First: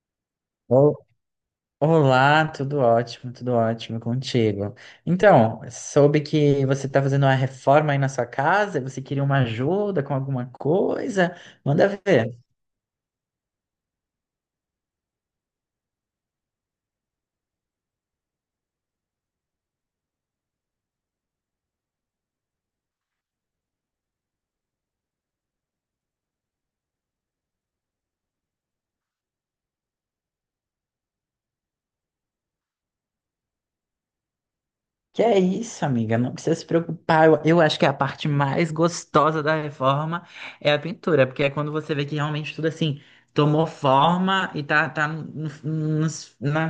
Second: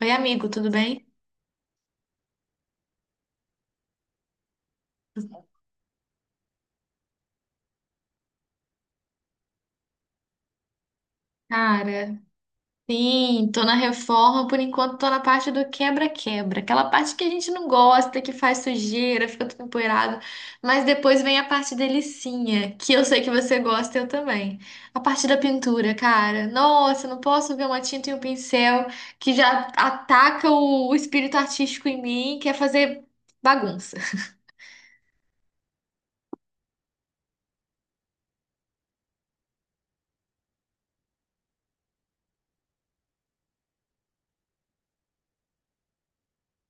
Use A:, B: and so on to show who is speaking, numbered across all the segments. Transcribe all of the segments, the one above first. A: Oi, amigo, tudo
B: Ol-
A: bem?
B: Olá, tudo ótimo contigo. Então, soube que você está fazendo uma reforma aí na sua casa, você queria uma ajuda com alguma coisa? Manda
A: Cara,
B: ver.
A: sim, tô na reforma. Por enquanto tô na parte do quebra-quebra, aquela parte que a gente não gosta, que faz sujeira, fica tudo empoeirado, mas depois vem a parte delicinha, que eu sei que você gosta, eu também. A parte da pintura, cara. Nossa, eu não posso ver uma tinta e um pincel que já ataca o espírito artístico em mim, quer fazer bagunça.
B: Que é isso, amiga, não precisa se preocupar. Eu acho que a parte mais gostosa da reforma é a pintura, porque é quando você vê que realmente tudo assim tomou forma e no- no- na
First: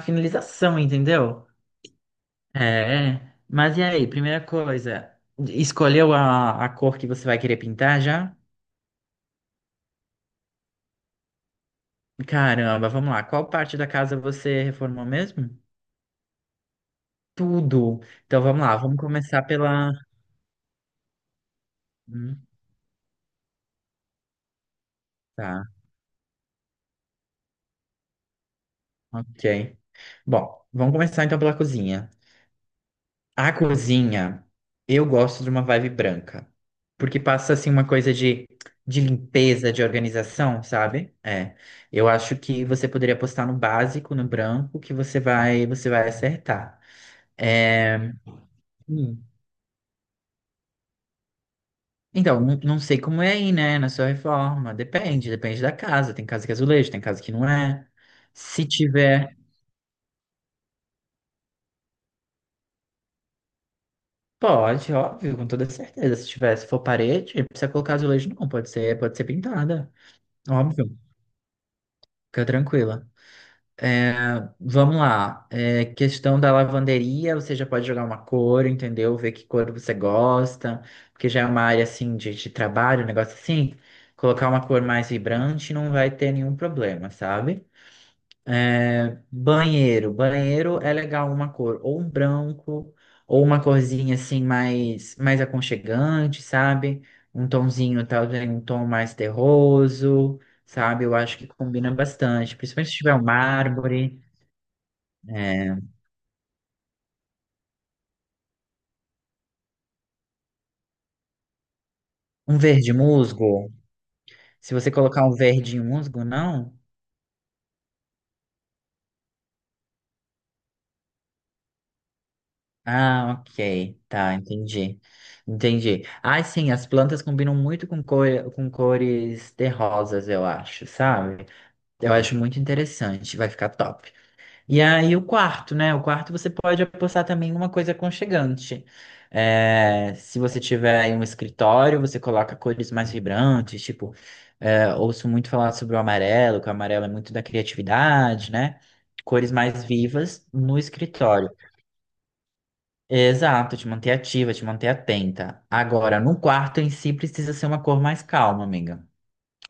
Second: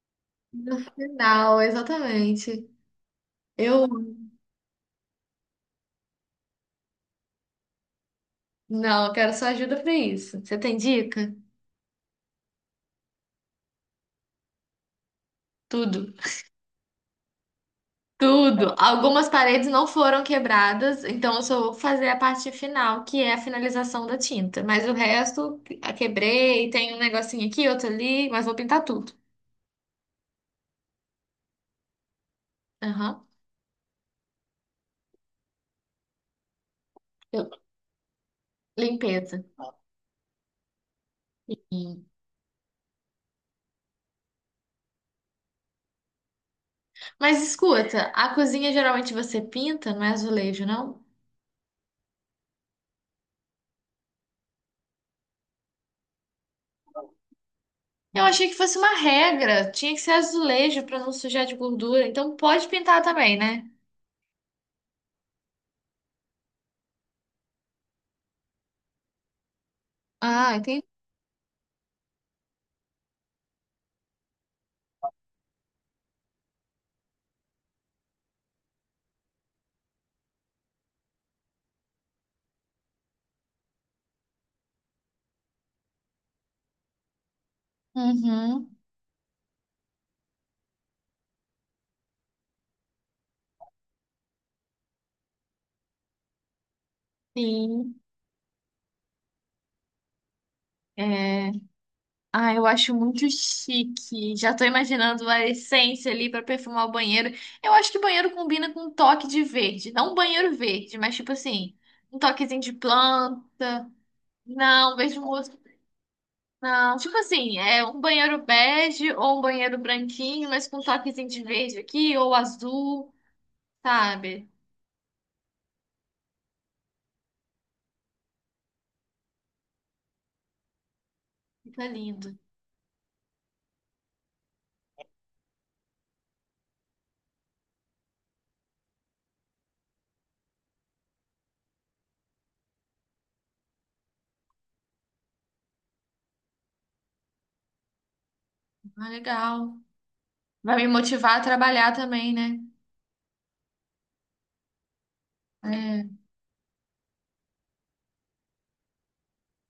A: No
B: finalização, entendeu?
A: final, exatamente.
B: É, mas e
A: Eu
B: aí, primeira coisa, escolheu a cor que você vai querer pintar já?
A: não, eu quero sua ajuda pra isso. Você tem dica?
B: Caramba, vamos lá, qual parte da casa você reformou mesmo?
A: Tudo.
B: Tudo. Então vamos
A: Tudo.
B: lá, vamos
A: Algumas
B: começar
A: paredes não
B: pela.
A: foram quebradas, então eu só vou fazer a
B: Hum,
A: parte final, que é a finalização da tinta. Mas o resto,
B: tá,
A: a quebrei, tem um negocinho aqui, outro ali, mas vou pintar tudo.
B: ok. Bom, vamos começar então pela cozinha.
A: Aham.
B: A cozinha, eu gosto de uma vibe branca, porque
A: Eu-
B: passa assim uma coisa de
A: Limpeza.
B: limpeza, de organização, sabe?
A: Sim.
B: Eu acho que você poderia apostar no básico, no branco, que você vai acertar.
A: Mas escuta,
B: É,
A: a cozinha geralmente
B: hum.
A: você pinta, não é azulejo, não?
B: Então, não sei como é aí, né, na sua reforma. Depende, depende da casa. Tem casa que é azulejo, tem casa que não é.
A: Eu achei que
B: Se
A: fosse uma
B: tiver,
A: regra, tinha que ser azulejo para não sujar de gordura, então pode pintar também, né?
B: pode, óbvio, com toda certeza. Se tiver, se for parede, não precisa colocar azulejo, não. Pode ser pintada,
A: Ah, entendi.
B: óbvio. Fica tranquila. É, vamos lá. Questão da lavanderia, você já pode jogar uma cor, entendeu? Ver que cor você gosta, porque já é uma área assim de trabalho, um negócio assim. Colocar uma cor mais vibrante não vai ter nenhum problema, sabe?
A: Uhum.
B: Banheiro. Banheiro é legal uma cor, ou um branco, ou uma corzinha assim mais aconchegante, sabe? Um
A: Sim.
B: tomzinho, talvez um tom mais terroso, sabe? Eu acho que
A: É.
B: combina
A: Ah,
B: bastante,
A: eu
B: principalmente
A: acho
B: se tiver um
A: muito
B: mármore.
A: chique. Já tô imaginando a
B: É,
A: essência ali pra perfumar o banheiro. Eu acho que banheiro combina com um toque de verde. Não um banheiro verde, mas tipo assim, um
B: um
A: toquezinho de
B: verde musgo.
A: planta.
B: Se você
A: Não, vejo
B: colocar um
A: música.
B: verde musgo, não?
A: Não, tipo assim, é um banheiro bege ou um banheiro branquinho, mas com um toquezinho de verde aqui ou azul,
B: Ah, ok. Tá,
A: sabe?
B: entendi. Entendi. Ah, sim, as plantas combinam muito cor, com cores terrosas, eu acho, sabe?
A: Fica
B: Eu
A: lindo.
B: acho muito interessante. Vai ficar top. E aí o quarto, né? O quarto você pode apostar também em uma coisa aconchegante. Se você tiver aí um escritório, você coloca cores mais vibrantes, tipo, ouço muito falar sobre o amarelo, que o amarelo é muito da criatividade, né?
A: Ah,
B: Cores
A: legal.
B: mais vivas
A: Vai
B: no
A: me motivar a
B: escritório.
A: trabalhar também, né?
B: Exato, te manter ativa, te manter atenta.
A: É.
B: Agora, no quarto em si precisa ser uma cor mais calma, amiga,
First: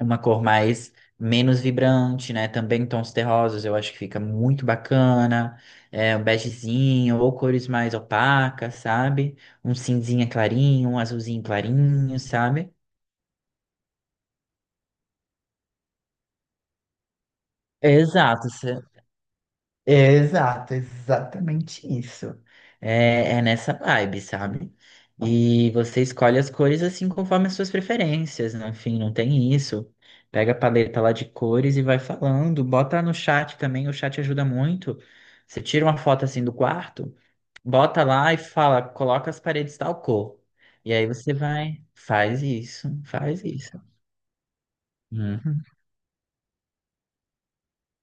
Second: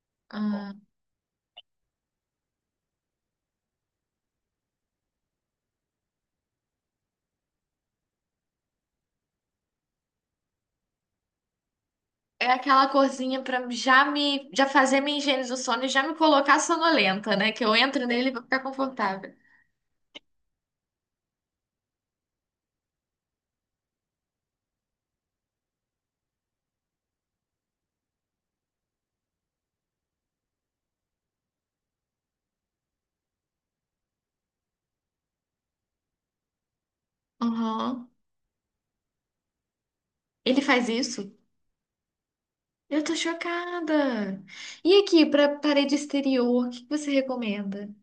B: uma cor
A: Ah.
B: mais menos vibrante, né? Também tons terrosos, eu acho que fica muito bacana. Um begezinho ou cores mais opacas, sabe? Um cinzinha clarinho, um azulzinho clarinho,
A: É
B: sabe?
A: aquela corzinha pra já fazer minha higiene do sono e já me colocar sonolenta, né? Que eu entro nele e vou
B: Exato.
A: ficar confortável.
B: Exato, exatamente isso. É nessa vibe, sabe? E você escolhe as cores assim conforme as suas preferências, no fim, não tem isso. Pega a paleta lá de cores e vai falando, bota no chat também, o chat ajuda muito. Você tira uma foto assim do quarto, bota
A: Aham.
B: lá e fala, coloca as paredes tal cor.
A: Ele faz
B: E aí
A: isso?
B: você vai, faz isso,
A: Eu tô
B: faz isso.
A: chocada. E aqui, pra
B: Uhum.
A: parede exterior, o que que você recomenda?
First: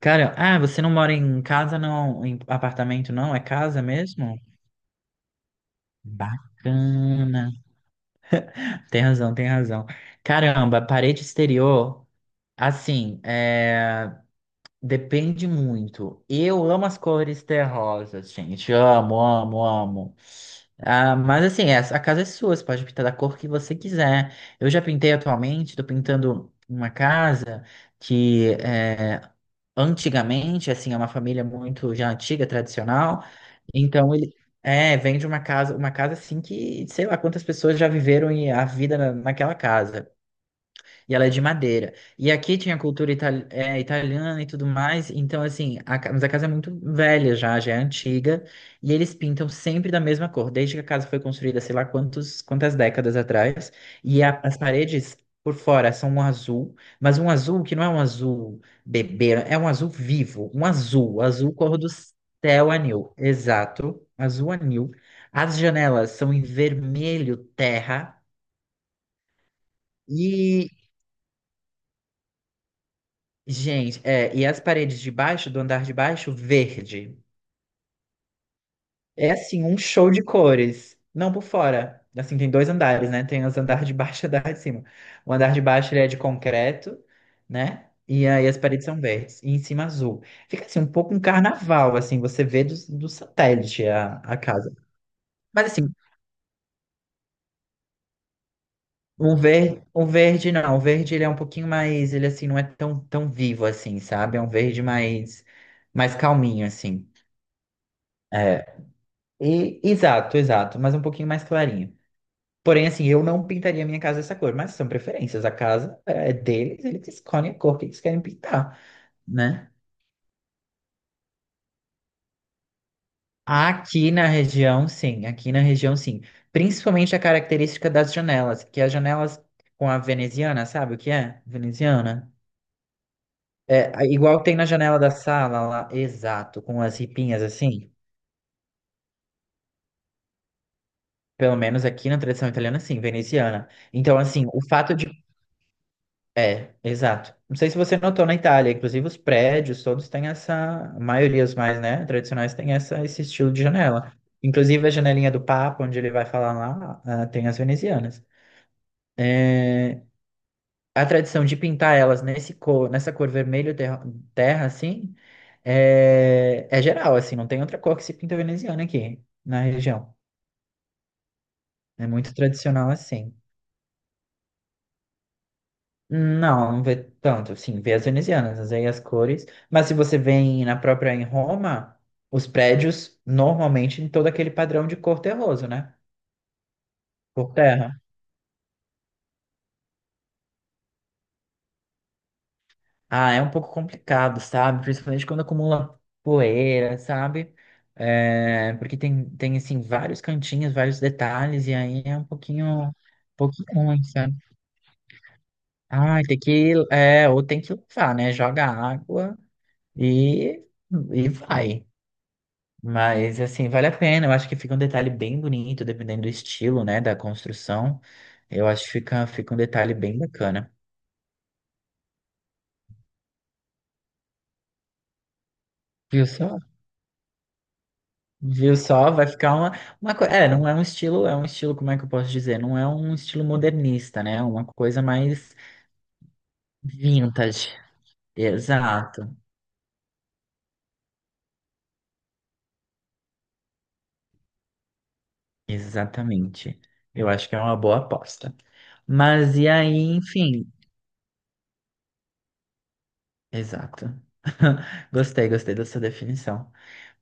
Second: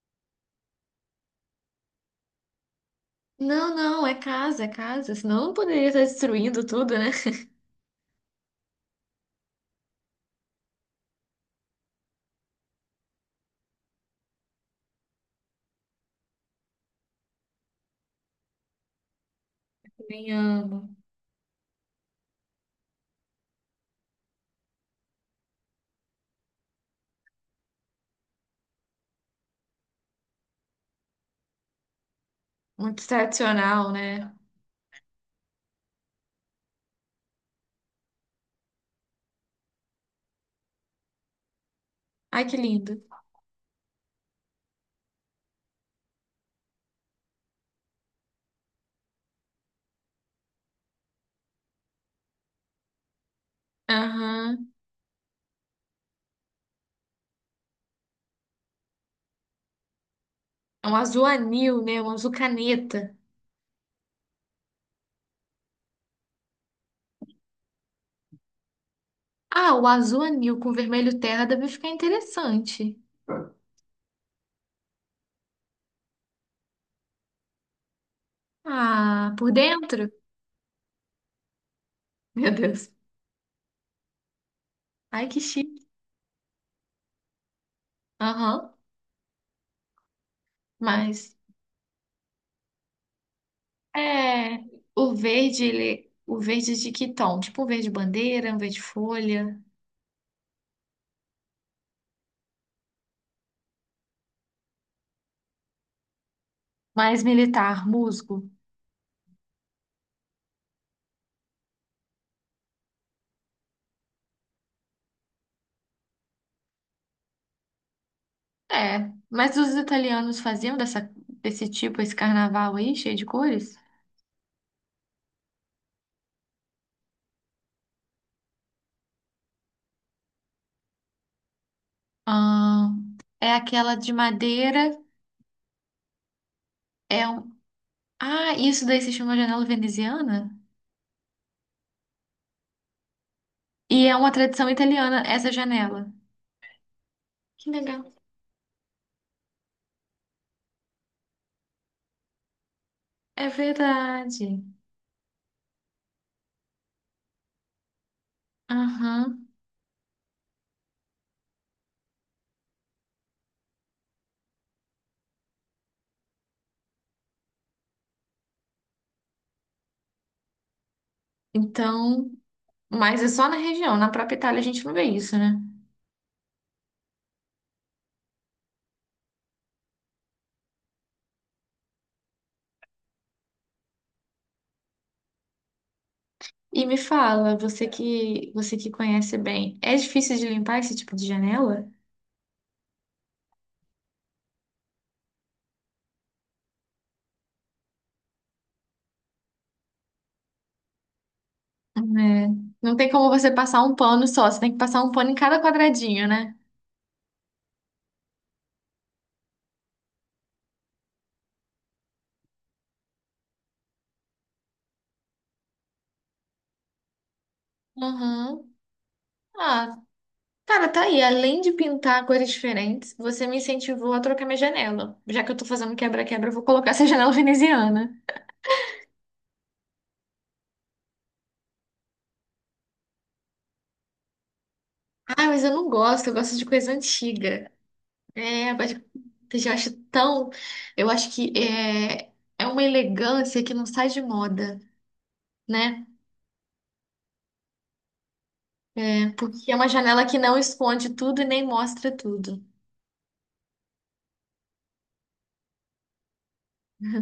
B: Cara, ah, você não mora em casa, não, em apartamento, não? É
A: Não,
B: casa
A: não, é
B: mesmo?
A: casa, é casa. Senão eu não poderia estar destruindo tudo, né?
B: Bacana. Tem razão, tem razão. Caramba, parede exterior, assim, depende muito. Eu amo as cores terrosas, gente. Amo, amo, amo.
A: Nem amo.
B: Ah, mas assim, a casa é sua, você pode pintar da cor que você quiser. Eu já pintei atualmente, tô pintando uma casa que é, antigamente, assim, é uma família muito já antiga,
A: Muito
B: tradicional.
A: tradicional,
B: Então
A: né?
B: ele vem de uma casa assim que, sei lá quantas pessoas já viveram e a vida naquela casa. E ela é de madeira. E
A: Ai, que
B: aqui tinha
A: lindo.
B: cultura italiana e tudo mais. Então, assim, mas a casa é muito velha já, já é antiga. E eles pintam sempre da mesma cor, desde que a casa foi construída, sei lá quantas décadas atrás. E as
A: Aham.
B: paredes por fora são um azul, mas um azul que não é um azul bebê, é um azul vivo. Um
A: É um
B: azul,
A: azul
B: azul cor
A: anil,
B: do
A: né? Um azul
B: céu anil.
A: caneta.
B: Exato, azul anil. As janelas são em vermelho terra.
A: Ah, o azul anil
B: e
A: com vermelho terra deve ficar interessante.
B: Gente, e as paredes de baixo, do andar de baixo, verde. É
A: Ah, por
B: assim, um
A: dentro?
B: show de cores. Não por fora. Assim,
A: Meu
B: tem dois
A: Deus.
B: andares, né? Tem os andar de baixo e o andar de cima.
A: Ai,
B: O
A: que
B: andar de
A: chique.
B: baixo ele é de concreto, né? E aí as
A: Aham.
B: paredes são verdes. E em cima azul. Fica assim, um pouco um
A: Mas
B: carnaval, assim, você vê do satélite a
A: é
B: casa.
A: o verde,
B: Mas assim,
A: ele, o verde de que tom? Tipo um verde bandeira, um verde folha,
B: o verde não. O verde ele é um pouquinho mais, ele assim, não é tão vivo assim, sabe? É um verde mais, mais calminho, assim.
A: mais militar, musgo.
B: É, E, exato, exato, mas um pouquinho mais clarinho. Porém, assim, eu não pintaria minha casa dessa cor, mas são preferências. A casa é deles, eles escolhem a cor que eles querem pintar,
A: É, mas os
B: né?
A: italianos faziam dessa, desse tipo esse carnaval aí, cheio de cores?
B: Aqui na região, sim, aqui na região, sim. Principalmente a característica das janelas, que as janelas com a veneziana, sabe o que é? Veneziana?
A: Ah, é aquela de
B: Igual tem na
A: madeira,
B: janela da sala lá, exato, com as
A: é
B: ripinhas assim.
A: Ah, isso daí se chama janela veneziana?
B: Pelo menos aqui na tradição italiana, sim, veneziana.
A: E é
B: Então,
A: uma
B: assim, o
A: tradição
B: fato de
A: italiana essa janela.
B: Exato. Não
A: Que
B: sei se você
A: legal.
B: notou na Itália, inclusive os prédios todos têm essa, a maioria os mais, né, tradicionais têm essa, esse
A: É
B: estilo de janela.
A: verdade.
B: Inclusive a janelinha do Papa, onde ele vai falar lá, ah, tem as venezianas.
A: Aham.
B: É, a tradição de pintar elas nesse cor, nessa cor vermelho terra, terra assim, é geral, assim, não tem outra cor que se pinta veneziana aqui na região. É
A: Então,
B: muito tradicional
A: mas é
B: assim.
A: só na região, na própria Itália a gente não vê isso, né?
B: Não, não vê tanto, sim, vê as venezianas, mas aí as cores. Mas se você vem na própria em Roma, os prédios normalmente em todo aquele padrão de cor terroso, né?
A: E me
B: Por
A: fala,
B: terra.
A: você que conhece bem, é difícil de limpar esse tipo de janela?
B: Ah, é um pouco complicado, sabe? Principalmente quando acumula poeira, sabe? Porque tem, assim, vários cantinhos, vários detalhes, e aí é
A: É.
B: um
A: Não tem como você
B: pouquinho
A: passar um
B: ruim,
A: pano
B: sabe?
A: só, você tem que passar um pano em cada
B: Ah,
A: quadradinho,
B: tem
A: né?
B: que, é, ou tem que lavar, né? Joga água e, e vai. Mas, assim, vale a pena. Eu acho que fica um detalhe bem bonito, dependendo do estilo, né, da construção. Eu
A: Uhum.
B: acho que fica, fica um detalhe
A: Ah,
B: bem bacana.
A: cara, tá aí. Além de pintar cores diferentes, você me incentivou a trocar minha janela. Já que eu tô fazendo
B: Viu
A: quebra-quebra, eu
B: só?
A: vou colocar essa janela veneziana.
B: Viu só? Vai ficar uma coisa. Não é um estilo, é um estilo, como é que eu posso dizer? Não é um estilo modernista, né? É uma coisa
A: Ah,
B: mais
A: mas eu não gosto, eu gosto de coisa
B: vintage.
A: antiga. É, mas
B: Exato,
A: eu já acho tão. Eu acho que é uma elegância que não sai de moda, né?
B: exatamente. Eu acho que é uma boa aposta. Mas e
A: Porque é uma
B: aí,
A: janela que não
B: enfim,
A: esconde tudo e nem mostra tudo.
B: exato. Gostei, gostei dessa definição.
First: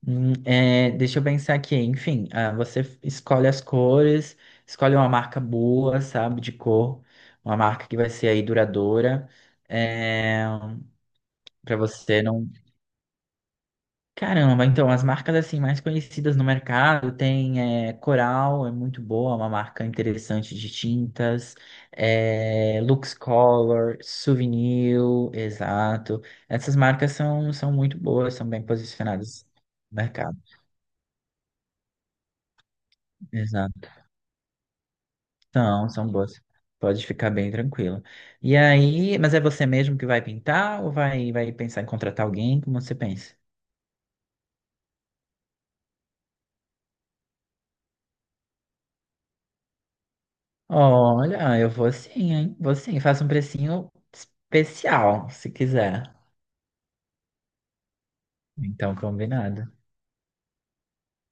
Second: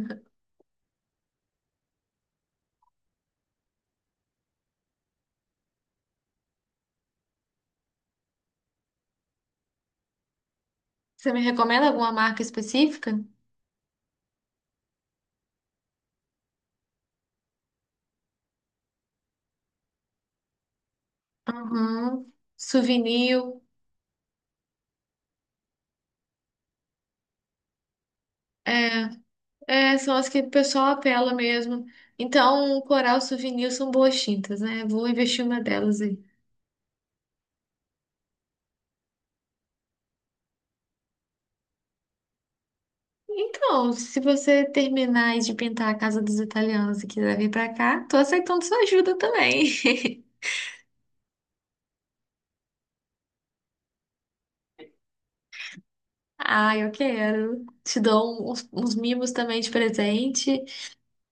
B: Deixa eu pensar aqui. Enfim, ah, escolhe as cores, escolhe uma marca boa, sabe, de cor, uma marca que vai ser aí duradoura, é,
A: Você me
B: para
A: recomenda alguma
B: você
A: marca
B: não.
A: específica?
B: Caramba, então as marcas assim mais conhecidas no mercado tem Coral, é muito boa, é uma marca interessante de tintas,
A: Uhum.
B: Lux
A: Souvenir.
B: Color, Souvenir, exato. Essas marcas são, são muito boas, são bem
A: É,
B: posicionadas no
A: são as
B: mercado.
A: que o pessoal apela mesmo. Então, um coral souvenir são boas tintas, né? Vou investir uma
B: São,
A: delas
B: são
A: aí.
B: boas. Pode ficar bem tranquilo. E aí, mas é você mesmo que vai pintar ou vai, vai pensar em contratar alguém? Como você pensa?
A: Então, se você terminar aí de pintar a casa dos italianos e quiser vir pra cá, tô aceitando sua ajuda também.
B: Olha, eu vou sim, hein? Vou sim. Faço um precinho especial, se quiser.
A: Ah, eu quero. Te dou uns
B: Então,
A: mimos também de
B: combinado.
A: presente,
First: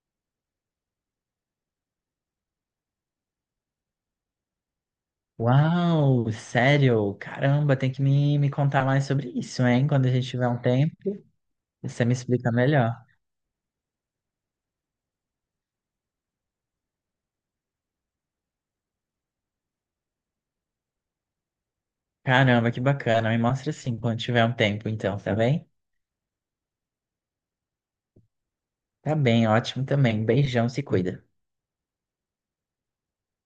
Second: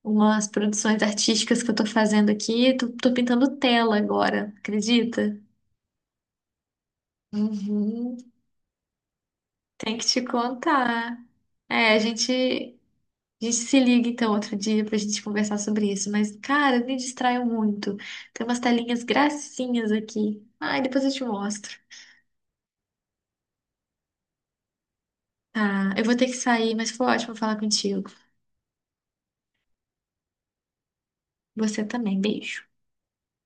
A: umas produções artísticas que eu tô fazendo aqui. Tô pintando tela agora, acredita?
B: Uau, sério? Caramba, tem que
A: Uhum,
B: me contar mais sobre isso, hein?
A: tem que
B: Quando a
A: te
B: gente tiver um tempo,
A: contar. É,
B: você me explica melhor.
A: a gente se liga então outro dia pra gente conversar sobre isso. Mas, cara, eu me distraio muito. Tem umas telinhas gracinhas aqui. Ai, depois eu te mostro.
B: Caramba, que bacana. Me mostra sim quando tiver um tempo, então, tá bem?
A: Tá, eu vou ter que sair, mas foi ótimo falar contigo.
B: Tá bem, ótimo também. Beijão, se cuida.
A: Você também, beijo.